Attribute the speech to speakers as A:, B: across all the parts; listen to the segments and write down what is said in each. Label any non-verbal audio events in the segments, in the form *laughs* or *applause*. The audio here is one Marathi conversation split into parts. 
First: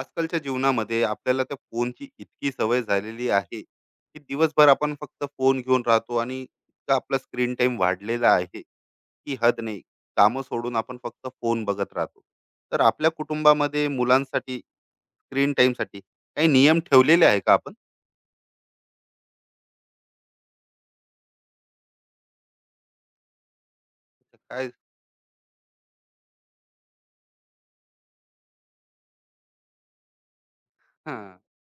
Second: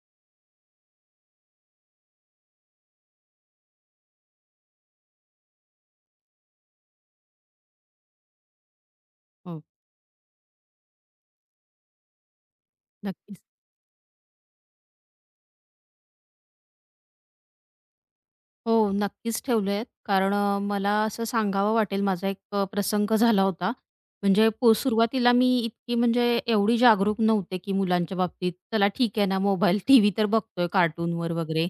A: आजकालच्या जीवनामध्ये आपल्याला त्या फोनची इतकी सवय झालेली आहे की दिवसभर आपण फक्त फोन घेऊन राहतो आणि इतका आपला स्क्रीन टाइम वाढलेला आहे की हद
B: हो,
A: नाही. कामं सोडून आपण फक्त फोन बघत राहतो. तर आपल्या
B: नक्कीच.
A: कुटुंबामध्ये मुलांसाठी स्क्रीन साठी काही नियम ठेवलेले आहे का आपण?
B: हो, नक्कीच ठेवलेत. कारण मला असं सांगावं वाटेल माझा एक प्रसंग झाला होता. म्हणजे
A: काय.
B: सुरुवातीला मी इतकी म्हणजे एवढी जागरूक नव्हते, की मुलांच्या बाबतीत चला ठीक आहे ना मोबाईल, टीव्ही तर बघतोय
A: हा.
B: कार्टूनवर वगैरे.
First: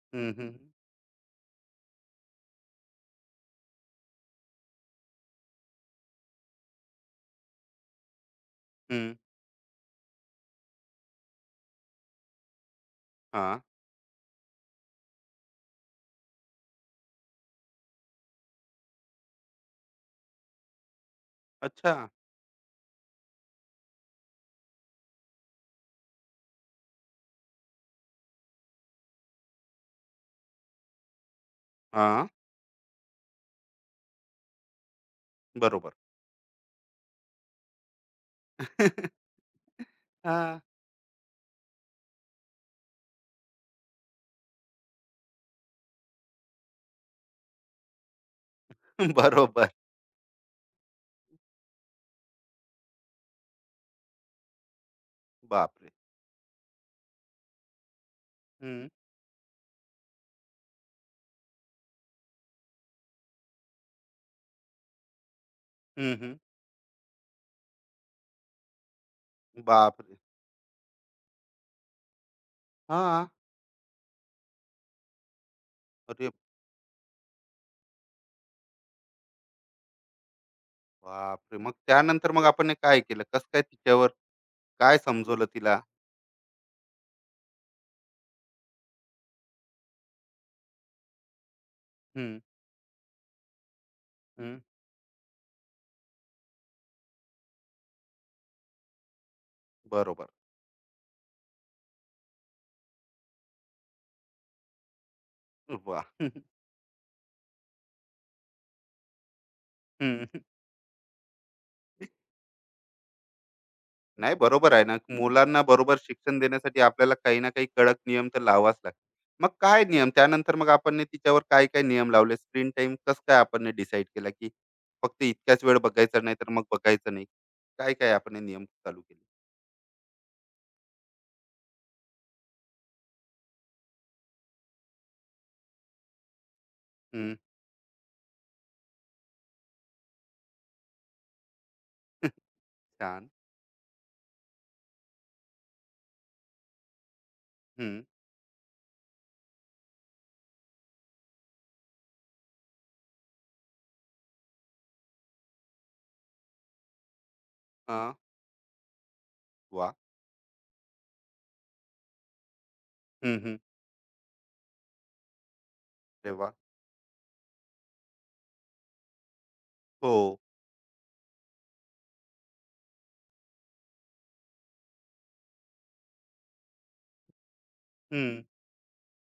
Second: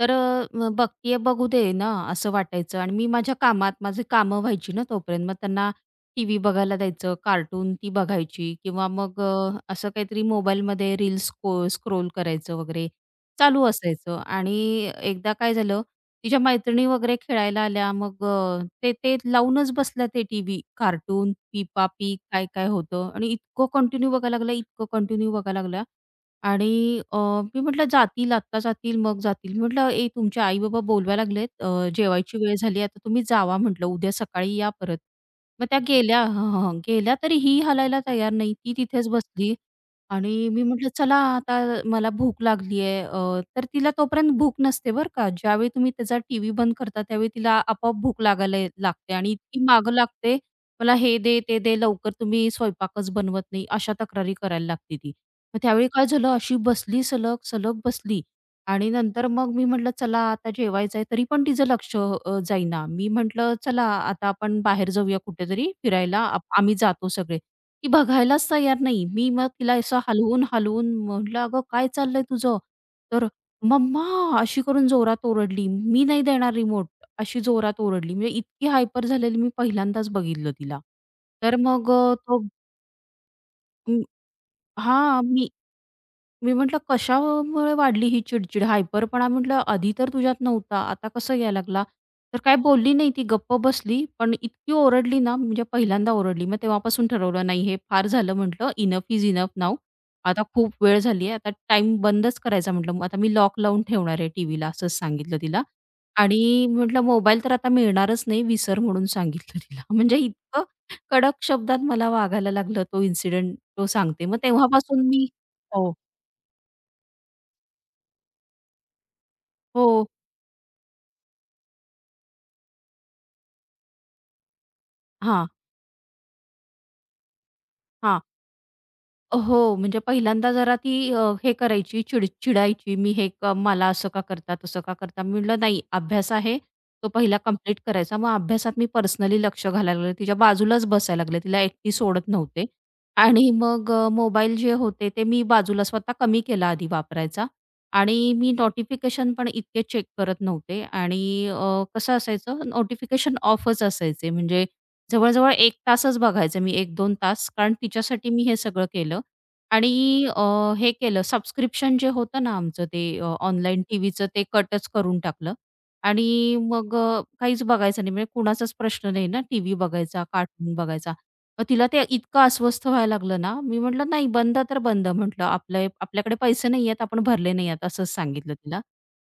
B: तर
A: हम्म,
B: अ,
A: हम्म,
B: म बघतीये बघू दे ना असं वाटायचं आणि मी माझ्या कामात माझी कामं व्हायची ना तोपर्यंत. मग त्यांना टीव्ही बघायला द्यायचं, कार्टून ती बघायची किंवा
A: हम्म.
B: मग असं काहीतरी मोबाईलमध्ये रील्स स्क्रोल करायचं वगैरे
A: हा.
B: चालू असायचं. आणि एकदा काय झालं, तिच्या मैत्रिणी वगैरे खेळायला आल्या. मग ते ते लावूनच बसल्या ते टीव्ही, कार्टून, "पीपा
A: अच्छा.
B: पी" काय-काय होतं आणि इतकं कंटिन्यू बघायला लागल्या, इतकं कंटिन्यू बघायला लागल्या. आणि अ, मी म्हटलं, "जातील, आत्ता जातील, मग जातील." मी म्हटलं, "ए, तुमचे आई-बाबा बोलवायला लागलेत,
A: हा.
B: जेवायची वेळ झाली, आता तुम्ही जावा," म्हटलं, "उद्या सकाळी या परत." मग त्या
A: बरोबर.
B: गेल्या. हं, हं, हं. गेल्या तरी ही हलायला तयार नाही. ती तिथेच
A: *laughs*
B: बसली. आणि
A: हा.
B: मी म्हटलं, "चला आता मला भूक लागली आहे." तर तिला तोपर्यंत भूक नसते बरं का. ज्यावेळी तुम्ही त्याचा टीव्ही बंद करता, त्यावेळी तिला आपोआप भूक लागायला लागते आणि इतकी
A: बरोबर.
B: मागं लागते, "मला हे दे, ते दे, लवकर तुम्ही स्वयंपाकच बनवत नाही." अशा तक्रारी करायला लागते ती. मग त्यावेळी
A: बापरे.
B: काय झालं, अशी बसली सलग, सलग बसली
A: हम्म,
B: आणि नंतर मग मी म्हटलं, "चला आता जेवायचं आहे." तरी पण तिचं लक्ष जाईना. मी म्हटलं, "चला आता आपण बाहेर जाऊया कुठेतरी
A: हम्म,
B: फिरायला.
A: हम्म.
B: आम्ही जातो सगळे." ती बघायलाच तयार नाही. मी मग तिला असं
A: बापरे.
B: हलवून, हलवून म्हटलं, "अगं काय चाललंय तुझं?"
A: हा.
B: तर "मम्मा" अशी करून जोरात ओरडली. "मी नाही
A: अरे.
B: देणार रिमोट" अशी जोरात ओरडली. म्हणजे इतकी हायपर झालेली मी पहिल्यांदाच बघितलं तिला. तर
A: बापरे! मग
B: मग अ,
A: त्यानंतर
B: तो
A: मग आपण हे काय केलं? कसं काय तिच्यावर काय
B: हां,
A: समजवलं
B: मी
A: तिला?
B: मी म्हटलं, "कशामुळे वाढली ही चिडचिड? हायपरपणा म्हटलं आधी तर तुझ्यात नव्हता, आता कसं यायला लागला?"
A: हं,
B: तर काय बोलली नाही ती, गप्प बसली. पण
A: हं.
B: इतकी ओरडली ना, म्हणजे पहिल्यांदा ओरडली. मग तेव्हापासून ठरवलं, "नाही, हे फार झालं," म्हटलं, "इनफ इज इनफ नाऊ.
A: बरोबर.
B: आता खूप वेळ झाली आहे. आता टाईम बंदच करायचा," म्हटलं. "मग आता मी लॉक लावून ठेवणार आहे टीव्हीला," असंच सांगितलं तिला.
A: वाह!
B: आणि म्हटलं, "मोबाईल तर आता मिळणारच नाही, विसर," म्हणून सांगितलं तिला. *laughs* म्हणजे
A: हं.
B: इतकं कडक शब्दात मला
A: *laughs*
B: वागायला लागलं. तो इन्सिडेंट तो सांगते.
A: नाही,
B: मग
A: बरोबर आहे ना.
B: तेव्हापासून मी.
A: मुलांना
B: हो,
A: बरोबर शिक्षण देण्यासाठी आपल्याला काही ना काही कडक नियम तर लावावाच लागतात. मग काय
B: हो.
A: नियम? त्यानंतर मग आपण ने तिच्यावर काय-काय नियम लावले? स्क्रीन टाईम कसं काय आपण डिसाईड केला, की फक्त
B: हा,
A: इतक्याच वेळ बघायचं, नाही तर मग बघायचं नाही. काय-काय
B: हा.
A: आपण हे नियम चालू केले?
B: हो, म्हणजे पहिल्यांदा जरा ती हे करायची, चिडायची. मी हे क मला असं का करता, तसं का करता? मी म्हटलं, "नाही, अभ्यास आहे, तो
A: हं.
B: पहिला कंप्लीट करायचा." मग अभ्यासात मी पर्सनली लक्ष घालायला लागले. तिच्या बाजूलाच बसायला लागले. तिला एकटी सोडत
A: *laughs*
B: नव्हते.
A: छान.
B: आणि मग मोबाईल जे होते ते मी बाजूला स्वतः कमी केला आधी वापरायचा.
A: हं.
B: आणि मी नोटिफिकेशन पण इतके चेक करत नव्हते. आणि कसं असायचं, नोटिफिकेशन ऑफच असायचे. म्हणजे जवळ-जवळ 1 तासच बघायचे मी, 1-2 तास. कारण
A: हां.
B: तिच्यासाठी मी हे सगळं केलं. आणि
A: वाह!
B: अ, हे केलं, सबस्क्रिप्शन जे होतं ना आमचं ते
A: हं, हं.
B: ऑनलाईन टीव्हीचं, ते कटच करून टाकलं.
A: अरे वाह!
B: आणि मग काहीच बघायचं नाही म्हणजे कुणाचाच प्रश्न नाही ना टीव्ही
A: हो.
B: बघायचा, कार्टून बघायचा. मग तिला ते इतकं अस्वस्थ व्हायला लागलं ना, मी म्हटलं, "नाही, बंद तर बंद," म्हटलं, "आपले आपल्याकडे पैसे नाही आहेत, आपण भरले नाही आहेत," असंच
A: हं.
B: सांगितलं तिला.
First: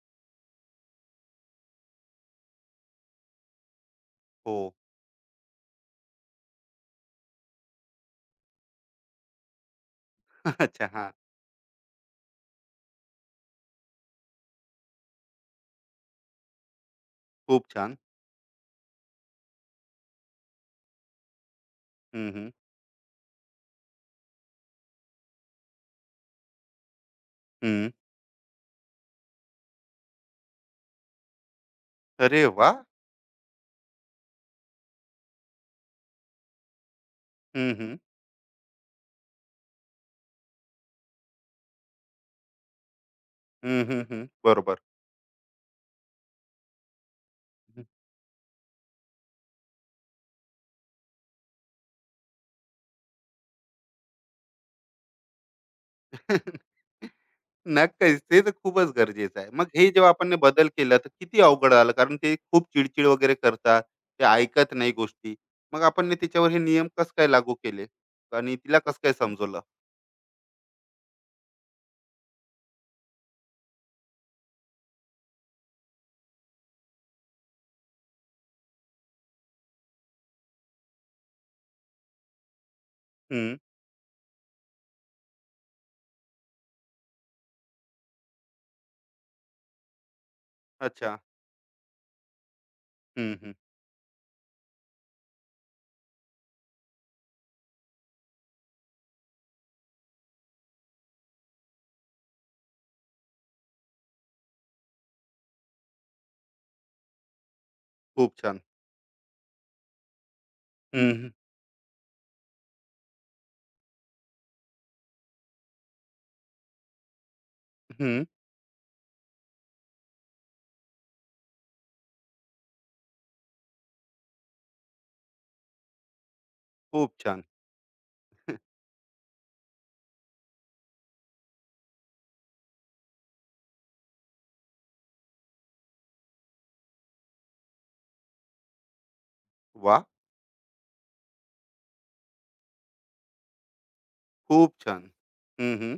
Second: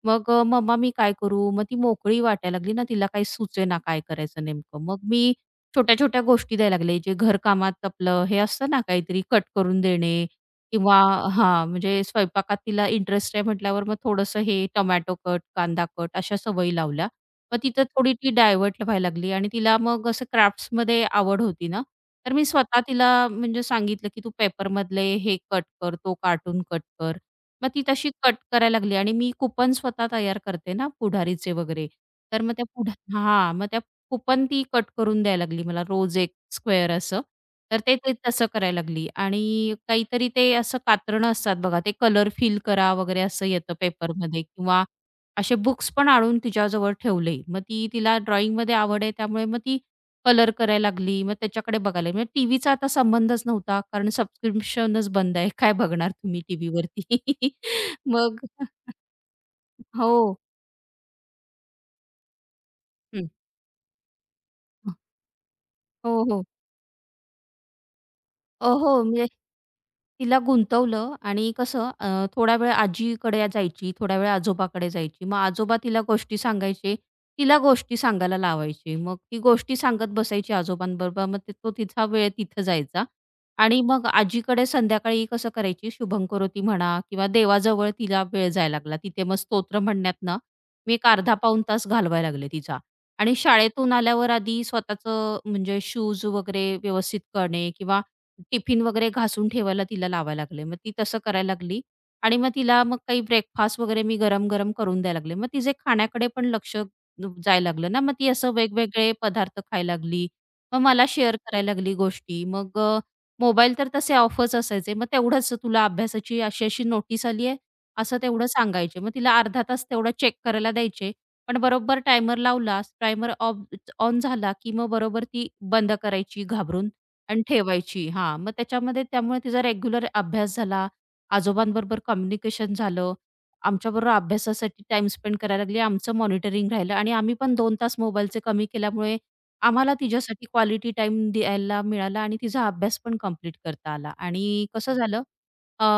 B: मग "मम्मा, मी काय करू?" मग ती मोकळी वाटायला लागली ना, तिला काही सुचेना काय करायचं
A: हो.
B: नेमकं. मग मी छोट्या-छोट्या गोष्टी द्यायला लागले, जे घरकामात आपलं हे असतं ना, काहीतरी कट करून देणे
A: *laughs* अच्छा.
B: किंवा
A: हां.
B: हां, म्हणजे स्वयंपाकात तिला इंटरेस्ट आहे म्हटल्यावर मग थोडंसं हे टोमॅटो कट, कांदा कट अशा सवयी लावल्या. मग
A: खूप
B: तिथं
A: छान.
B: थोडी ती डायव्हर्ट व्हायला लागली आणि तिला मग असं क्राफ्ट्समध्ये आवड होती ना,
A: हं,
B: तर मी
A: हं.
B: स्वतः तिला म्हणजे सांगितलं, की "तू पेपरमधले हे कट कर, तो कार्टून कट कर." मग ती
A: हं.
B: तशी कट करायला लागली आणि मी कुपन स्वतः तयार करते ना पुढारीचे वगैरे, तर
A: अरे
B: मग त्या
A: वा.
B: पुढा हां, मग त्या कुपन ती कट करून द्यायला लागली मला रोज 1 स्क्वेअर असं.
A: हं,
B: तर ते
A: हं.
B: ते तसं करायला लागली आणि काहीतरी ते असं कातरणं असतात बघा, ते कलर फिल करा वगैरे असं येतं
A: हं, हं, हं.
B: पेपरमध्ये
A: बरोबर.
B: किंवा असे बुक्स पण आणून तिच्याजवळ ठेवले. मग
A: हम्म.
B: ती तिला ड्रॉइंगमध्ये आवड आहे, त्यामुळे मग ती कलर करायला लागली. मग त्याच्याकडे बघायला म्हणजे टीव्हीचा आता संबंधच नव्हता कारण सबस्क्रिप्शनच बंद आहे. काय बघणार तुम्ही
A: *laughs*
B: टीव्हीवरती? *laughs*
A: नक्कीच. ते
B: मग
A: तर खूपच गरजेचं आहे. मग हे जेव्हा आपण ने
B: हो.
A: बदल केला तर किती अवघड झालं, कारण ते खूप चिडचिड
B: हं.
A: वगैरे करतात. ते ऐकत नाही गोष्टी. मग आपण
B: हो, हो.
A: तिच्यावर हे नियम कसं काय लागू केले? आणि तिला कसं
B: हो,
A: काय
B: म्हणजे
A: समजवलं?
B: तिला गुंतवलं. आणि कसं थोडा वेळ आजीकडे जायची, थोडा वेळ आजोबाकडे जायची. मग आजोबा तिला गोष्टी सांगायचे, तिला गोष्टी सांगायला लावायचे. मग ती गोष्टी सांगत बसायची आजोबांबरोबर. मग तो तिचा वेळ तिथं जायचा
A: हं.
B: आणि मग आजीकडे संध्याकाळी कसं करायची शुभंकरोती म्हणा किंवा देवाजवळ तिला वेळ जायला लागला. तिथे मग स्तोत्र म्हणण्यात ना मी एक
A: अच्छा.
B: 1/2-3/4 तास घालवायला लागले तिचा.
A: हं,
B: आणि
A: हं.
B: शाळेतून आल्यावर आधी स्वतःचं म्हणजे शूज वगैरे व्यवस्थित करणे किंवा टिफिन वगैरे घासून ठेवायला तिला लावायला लागले. मग ती तसं करायला लागली आणि मग तिला मग काही ब्रेकफास्ट वगैरे मी गरम-गरम करून द्यायला लागले. मग तिचे खाण्याकडे पण लक्ष जायला लागलं ना, मग ती
A: खूप
B: असं
A: छान.
B: वेगवेगळे पदार्थ खायला लागली. मग मला
A: हं, हं.
B: शेअर करायला लागली गोष्टी. मग मोबाईल तर तसे ऑफच असायचे. मग तेवढंच तुला अभ्यासाची अशी-अशी नोटीस आली आहे, असं तेवढं सांगायचे. मग तिला 1/2 तास तेवढा चेक करायला द्यायचे. पण बरोबर टायमर लावला, टायमर ऑफ ऑन झाला, की मग बरोबर ती बंद करायची घाबरून
A: खूप
B: आणि
A: छान.
B: ठेवायची. हां, मग त्याच्यामध्ये त्यामुळे तिचा रेग्युलर अभ्यास झाला, आजोबांबरोबर कम्युनिकेशन झालं, आमच्याबरोबर अभ्यासासाठी टाईम स्पेंड करायला लागली, आमचं मॉनिटरिंग राहिलं आणि आम्ही पण 2 तास मोबाईलचे कमी केल्यामुळे आम्हाला
A: वाह!
B: तिच्यासाठी क्वालिटी टाईम द्यायला मिळाला आणि तिचा अभ्यास पण कंप्लीट करता आला. आणि
A: खूप
B: कसं
A: छान.
B: झालं,
A: हं, हं.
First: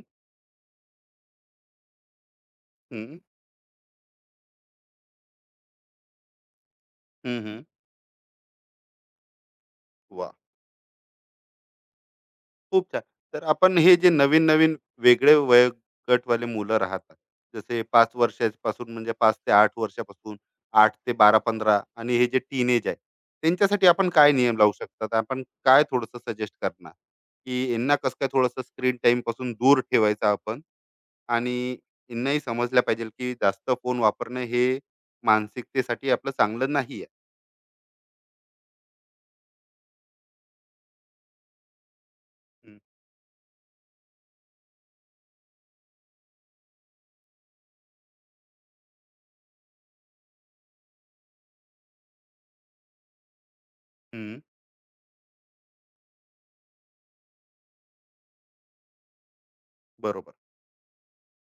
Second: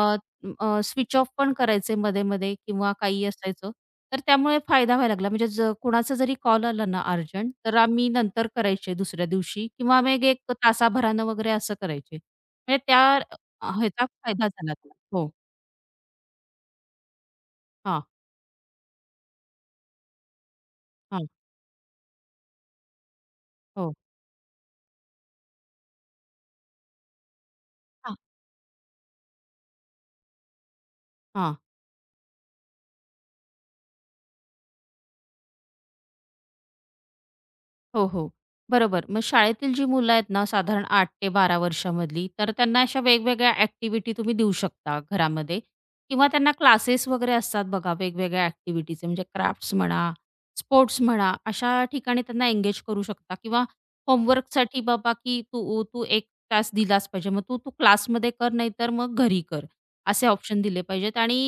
B: स्विच ऑफ पण करायचे मध्ये-मध्ये किंवा
A: हं.
B: काही असायचं. तर त्यामुळे फायदा व्हायला लागला. म्हणजे कोणाचा जरी कॉल आला ना
A: हं,
B: अर्जंट,
A: हं.
B: तर आम्ही नंतर करायचे दुसऱ्या दिवशी किंवा मग एक
A: वाह!
B: एक तासाभरानं वगैरे असं करायचे. म्हणजे
A: खूप
B: त्या
A: छान. तर आपण हे
B: ह्याचा
A: जे
B: फायदा झाला
A: नवीन-नवीन
B: त्याला. हो.
A: वेगळे वयोगटवाले मुलं राहतात. जसे
B: हां,
A: 5 वर्षापासून म्हणजे 5 ते 8 वर्षापासून, 8 ते
B: हां.
A: 12-15 आणि हे जे टीनेज आहे. त्यांच्यासाठी
B: हो.
A: आपण काय नियम लावू शकतात? आपण काय थोडंसं सजेस्ट करणार? की यांना कसं
B: हां.
A: काय थोडंसं स्क्रीन टाईमपासून दूर ठेवायचं आपण?
B: हां.
A: आणि यांनाही समजलं पाहिजे की जास्त फोन वापरणं हे मानसिकतेसाठी आपलं चांगलं नाही आहे.
B: हो, हो. बरोबर. मग शाळेतील जी मुलं आहेत ना, साधारण 8 ते 12 वर्षामधली, तर
A: हं,
B: त्यांना अशा वेगवेगळ्या ॲक्टिव्हिटी तुम्ही देऊ शकता घरामध्ये किंवा त्यांना क्लासेस वगैरे असतात बघा वेगवेगळ्या ॲक्टिव्हिटीचे म्हणजे क्राफ्ट्स म्हणा, स्पोर्ट्स म्हणा, अशा ठिकाणी त्यांना एंगेज करू शकता किंवा
A: हं.
B: होमवर्कसाठी बाबा, की तू तू 1 तास दिलाच पाहिजे. मग तू तू क्लासमध्ये कर, नाहीतर मग घरी कर, असे
A: बरोबर.
B: ऑप्शन दिले पाहिजेत. आणि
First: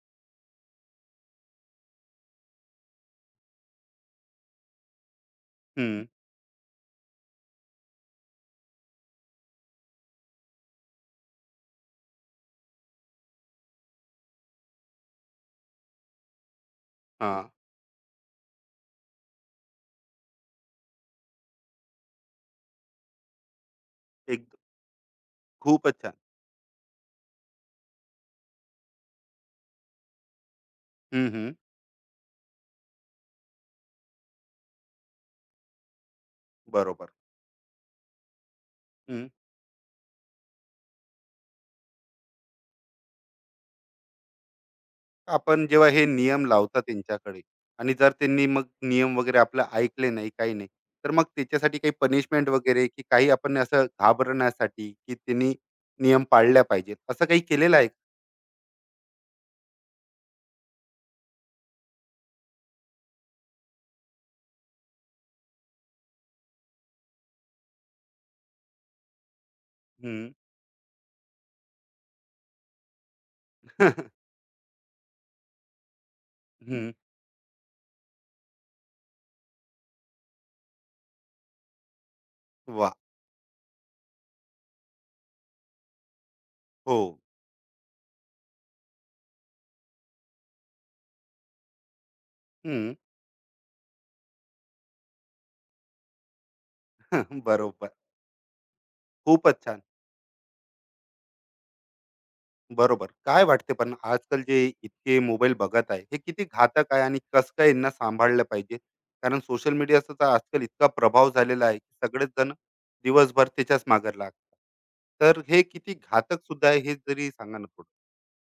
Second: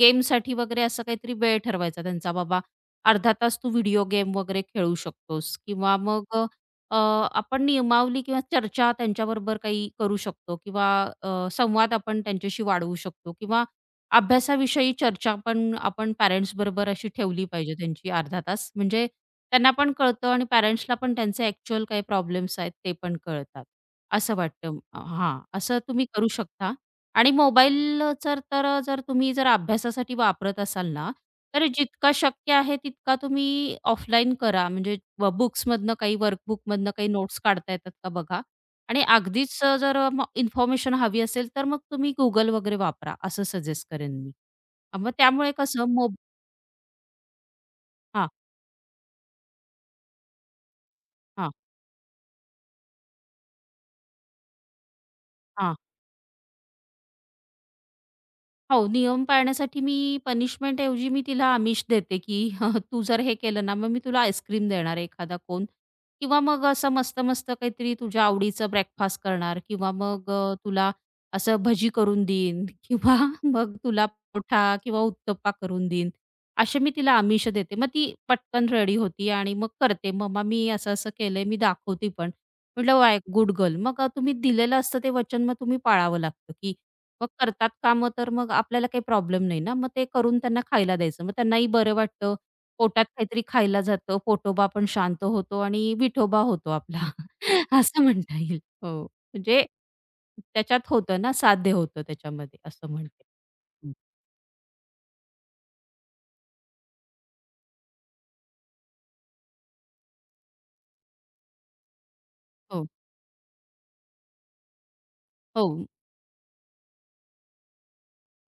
B: गेमसाठी वगैरे असं काहीतरी वेळ ठरवायचा त्यांचा, बाबा 1/2 तास तू व्हिडिओ गेम वगैरे खेळू शकतोस किंवा
A: हं.
B: मग अ, अ, आपण नियमावली किंवा चर्चा त्यांच्याबरोबर काही करू शकतो किंवा संवाद आपण त्यांच्याशी वाढवू शकतो किंवा अभ्यासाविषयी चर्चा पण आपण पॅरेंट्स बरोबर अशी ठेवली
A: हां.
B: पाहिजे त्यांची 1/2 तास म्हणजे त्यांना पण कळतं आणि पॅरेंट्सला पण त्यांचे ॲक्च्युअल काही प्रॉब्लेम्स आहेत ते पण कळतात. असं
A: एक
B: वाटतं. हां, असं
A: खूपच
B: तुम्ही
A: छान.
B: करू शकता. आणि मोबाईल जर तुम्ही अभ्यासासाठी वापरत असाल ना,
A: हं, हं.
B: तर जितका शक्य आहे तितका तुम्ही ऑफलाईन करा. म्हणजे बुक्समधनं काही वर्कबुकमधनं काही
A: बरोबर.
B: नोट्स काढता येतात का बघा. आणि अगदीच जर अ, म इन्फॉर्मेशन हवी असेल, तर मग तुम्ही Google वगैरे वापरा असं सजेस्ट करेन मी. मग त्यामुळे
A: आपण
B: कसं
A: जेव्हा हे नियम लावता त्यांच्याकडे आणि जर
B: हां,
A: त्यांनी मग नियम वगैरे आपलं ऐकले नाही, काही नाही, तर मग
B: हां,
A: त्याच्यासाठी काही पनिशमेंट वगैरे की काही आपण असं घाबरण्यासाठी की त्यांनी
B: हां.
A: नियम पाळल्या पाहिजेत असं काही केलेलं आहे का?
B: हो, नियम पाळण्यासाठी मी पनिशमेंट ऐवजी मी तिला आमिष देते, की *laughs* तू जर हे केलं ना, मग मी तुला आईस्क्रीम देणार आहे एखादा कोन किंवा मग असं मस्त-मस्त काहीतरी तुझ्या आवडीचं ब्रेकफास्ट करणार किंवा
A: हम्म.
B: मग तुला असं भजी करून देईन *laughs* किंवा मग तुला
A: *laughs*
B: परोठा किंवा उत्तप्पा करून देईन. असे
A: हम्म.
B: मी तिला आमिष देते. मग ती पटकन रेडी होती आणि मग करते, "मम्मा, मी असं-असं केलंय." मी दाखवते पण.
A: वा.
B: म्हटलं, "वाह! Good girl." मग तुम्ही दिलेलं असतं ते वचन मग तुम्ही पाळावं लागतं, की
A: हो.
B: मग करतात कामं तर मग आपल्याला काही प्रॉब्लेम नाही ना. मग ते करून त्यांना खायला द्यायचं. मग त्यांनाही बरं वाटतं.
A: हम्म.
B: पोटात काहीतरी खायला जातं. पोटोबा पण शांत होतो आणि विठोबा होतो आपला
A: *laughs*
B: *laughs*
A: बरोबर.
B: असं म्हणता येईल. हो.
A: खूपच
B: म्हणजे
A: छान.
B: त्याच्यात होतं ना, साध्य होतं त्याच्यामध्ये, असं
A: बरोबर.
B: म्हणते.
A: काय वाटते पण आजकाल जे इतके मोबाईल बघत आहे, हे किती घातक आहे आणि कसं काय यांना सांभाळलं पाहिजे? कारण सोशल मीडियाचा तर आजकाल इतका प्रभाव झालेला आहे, की सगळेच जण
B: हो.
A: दिवसभर त्याच्याच मागे लागतात. तर हे
B: हो.
A: किती घातक सुद्धा आहे हे जरी सांगा ना थोडं?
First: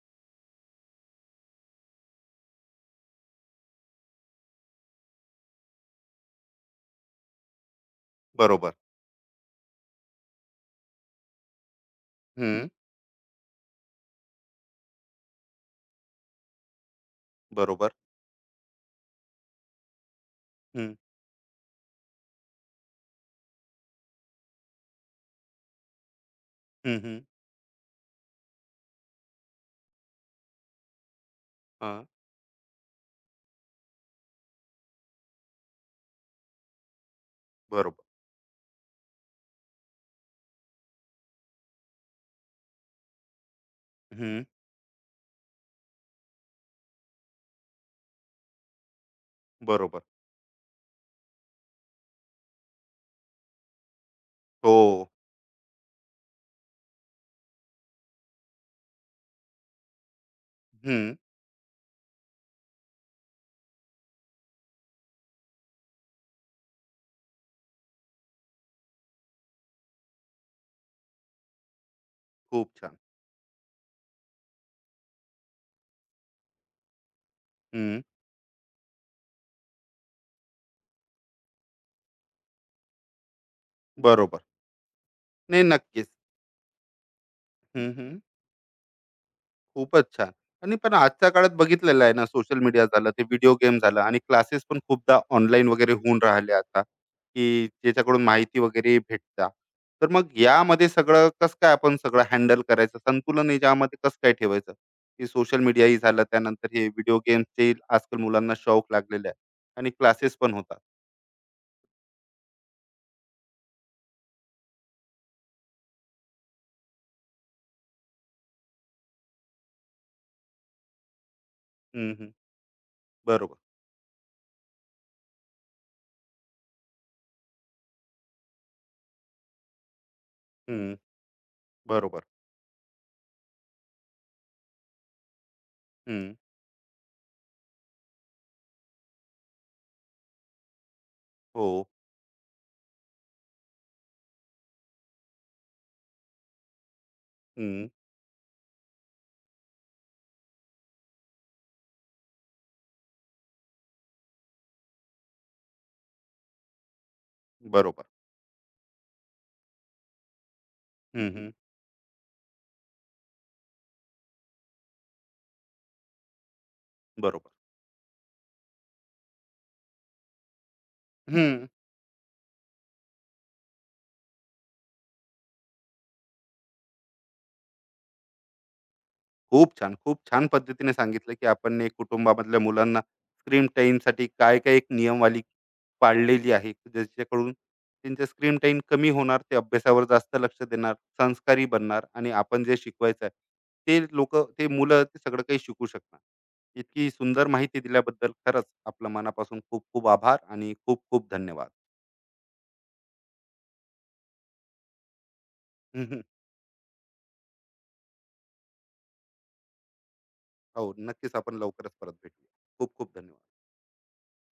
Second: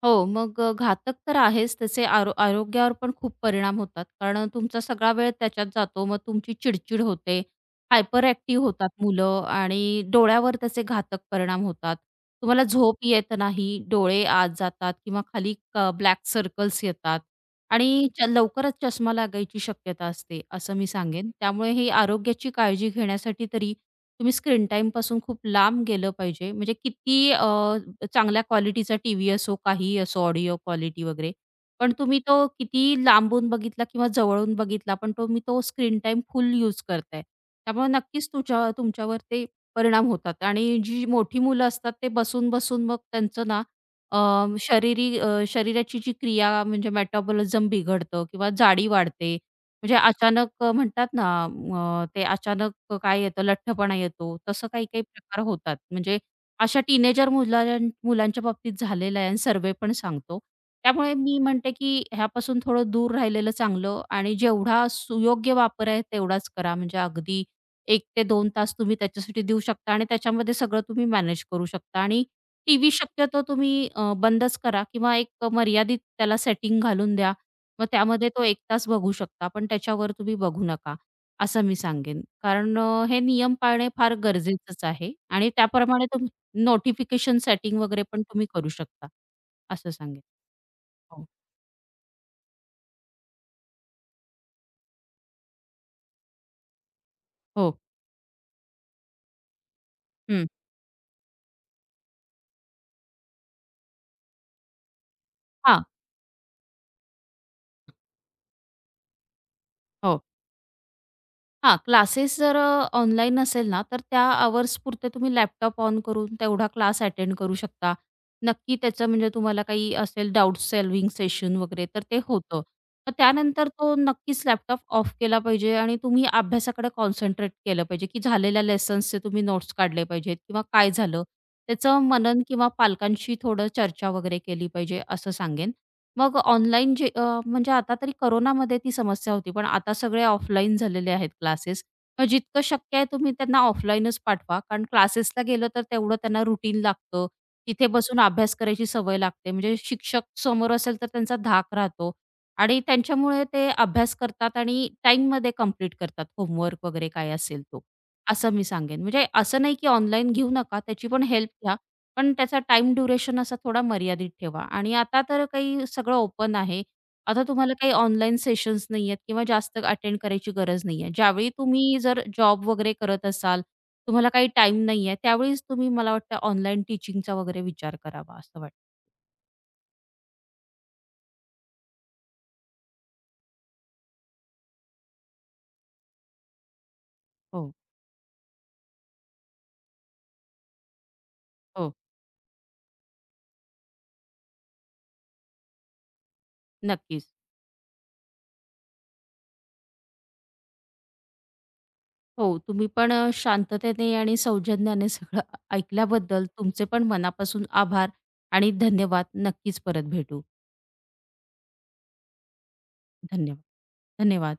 B: हो, मग घातक तर आहेच. त्याचे आरोग्यावर पण खूप परिणाम होतात. कारण तुमचा सगळा वेळ त्याच्यात जातो. मग तुमची चिडचिड होते, हायपर ॲक्टिव्ह
A: बरोबर.
B: होतात मुलं आणि डोळ्यावर त्याचे घातक परिणाम होतात. तुम्हाला
A: हं.
B: झोप येत नाही, डोळे आत जातात किंवा खाली ब्लॅक सर्कल्स येतात
A: बरोबर.
B: आणि लवकरच चष्मा लागायची शक्यता असते, असं मी
A: हं.
B: सांगेन. त्यामुळे ही आरोग्याची काळजी घेण्यासाठी तरी तुम्ही स्क्रीन टाईमपासून खूप लांब गेलं पाहिजे. म्हणजे
A: हं, हं.
B: किती चांगल्या क्वालिटीचा टीव्ही असो, काहीही असो, ऑडिओ क्वालिटी वगैरे, पण
A: हां.
B: तुम्ही तो कितीही लांबून बघितला किंवा जवळून बघितला, पण तुम्ही तो स्क्रीन टाईम फुल यूज करताय. त्यामुळे
A: बरोबर.
B: नक्कीच तुमच्यावर ते परिणाम होतात. आणि जी मोठी मुलं असतात ते बसून-बसून मग त्यांचं ना अ,
A: हं.
B: शरीराची जी क्रिया म्हणजे मेटाबॉलिझम बिघडतं किंवा जाडी वाढते. म्हणजे
A: बरोबर.
B: अचानक म्हणतात ना ते अचानक काय येतं, लठ्ठपणा येतो. तसं
A: हो.
B: काही-काही प्रकार होतात. म्हणजे अशा टीनेजर मुलांच्या बाबतीत झालेला आहे आणि सर्व्हे पण सांगतो. त्यामुळे
A: हं.
B: मी म्हणते, की ह्यापासून थोडं दूर राहिलेलं चांगलं आणि जेवढा सुयोग्य वापर आहे तेवढाच करा. म्हणजे अगदी एक ते 2 तास तुम्ही त्याच्यासाठी देऊ शकता आणि त्याच्यामध्ये सगळं तुम्ही मॅनेज करू शकता. आणि
A: खूप
B: टीव्ही
A: छान.
B: शक्यतो तुम्ही बंदच करा किंवा एक मर्यादित त्याला सेटिंग घालून द्या. मग
A: हं.
B: त्यामध्ये तो 1 तास बघू शकता, पण त्याच्यावर तुम्ही बघू नका, असं मी सांगेन. कारण हे नियम पाळणे फार
A: बरोबर.
B: गरजेचंच आहे. आणि
A: नाही,
B: त्याप्रमाणे
A: नक्कीच.
B: नोटिफिकेशन सेटिंग
A: हं,
B: वगैरे
A: हं.
B: पण तुम्ही करू शकता, असं
A: खूपच
B: सांगेन.
A: छान. आणि पण
B: हो.
A: आजच्या काळात बघितलेलं आहे ना, सोशल मीडिया झालं, ते व्हिडिओ गेम झालं आणि क्लासेस पण खूपदा ऑनलाईन वगैरे होऊन राहिले आता, की
B: हो.
A: ज्याच्याकडून माहिती वगैरे भेटता. तर मग
B: हं.
A: यामध्ये सगळं कसं काय आपण सगळं हँडल करायचं? संतुलन हे ज्यामध्ये कसं काय ठेवायचं? की सोशल
B: हां.
A: मीडियाही झालं, त्यानंतर हे व्हिडिओ गेम्सचे आजकाल मुलांना शौक लागलेले आहे आणि
B: हो.
A: क्लासेस पण होतात.
B: हां, क्लासेस जर ऑनलाईन असेल ना, तर त्या अवर्सपुरते तुम्ही लॅपटॉप ऑन करून तेवढा क्लास अटेंड करू शकता. नक्की त्याचं म्हणजे तुम्हाला काही असेल डाउट सॉल्व्हिंग सेशन वगैरे तर
A: हं,
B: ते
A: हं.
B: होतं. मग
A: बरोबर.
B: त्यानंतर तो नक्कीच लॅपटॉप ऑफ केला पाहिजे आणि तुम्ही अभ्यासाकडे कॉन्सन्ट्रेट केलं पाहिजे, की झालेल्या लेसन्सचे तुम्ही नोट्स काढले पाहिजेत किंवा काय
A: हं.
B: झालं त्याचं
A: बरोबर.
B: मनन किंवा पालकांशी थोडं चर्चा वगैरे केली पाहिजे, असं सांगेन.
A: हं.
B: मग ऑनलाईन जे म्हणजे आता तरी कोरोनामध्ये ती समस्या होती, पण आता सगळे ऑफलाईन झालेले आहेत
A: हो.
B: क्लासेस. मग जितकं शक्य आहे तुम्ही त्यांना ऑफलाईनच पाठवा, कारण क्लासेसला गेलं तर तेवढं त्यांना रुटीन लागतं. तिथे
A: हं.
B: बसून अभ्यास करायची सवय लागते. म्हणजे शिक्षक समोर असेल तर त्यांचा धाक राहतो आणि त्यांच्यामुळे ते अभ्यास करतात आणि टाईममध्ये कंप्लीट करतात होमवर्क वगैरे काय असेल तो,
A: बरोबर.
B: असं मी सांगेन. म्हणजे असं नाही की ऑनलाईन घेऊ नका, त्याची पण
A: हं, हं.
B: हेल्प घ्या. पण त्याचा टाईम ड्युरेशन असा थोडा मर्यादित ठेवा. आणि आता तर काही सगळं ओपन आहे. आता
A: बरोबर.
B: तुम्हाला काही ऑनलाईन सेशन्स नाहीयेत किंवा जास्त अटेंड करायची गरज नाहीये. ज्यावेळी
A: हं.
B: तुम्ही जर जॉब वगैरे करत असाल, तुम्हाला काही टाईम नाहीये, त्यावेळीच तुम्ही मला वाटतं ऑनलाईन टीचिंगचा वगैरे विचार करावा असं वाटतं.
A: खूप छान, खूप छान पद्धतीने सांगितलं, की आपण एक कुटुंबामधल्या मुलांना स्क्रीन टाईमसाठी काय-काय एक नियमवाली पाळलेली आहे, ज्याच्याकडून
B: हो,
A: त्यांचा स्क्रीन टाईम कमी होणार, ते अभ्यासावर जास्त लक्ष देणार, संस्कारी
B: हो.
A: बनणार आणि आपण जे शिकवायचं आहे, ते लोकं, ते मुलं ते सगळं काही शिकू शकणार. इतकी
B: नक्कीच.
A: सुंदर माहिती दिल्याबद्दल खरंच आपल्या मनापासून खूप-खूप आभार आणि खूप-खूप धन्यवाद.
B: हो, तुम्ही पण शांततेने आणि सौजन्याने सगळं
A: *laughs*
B: ऐकल्याबद्दल तुमचे पण मनापासून आभार आणि धन्यवाद. नक्कीच परत भेटू.
A: हो, नक्कीच आपण लवकरच परत भेटू. खूप-खूप धन्यवाद.
B: धन्यवाद. धन्यवाद.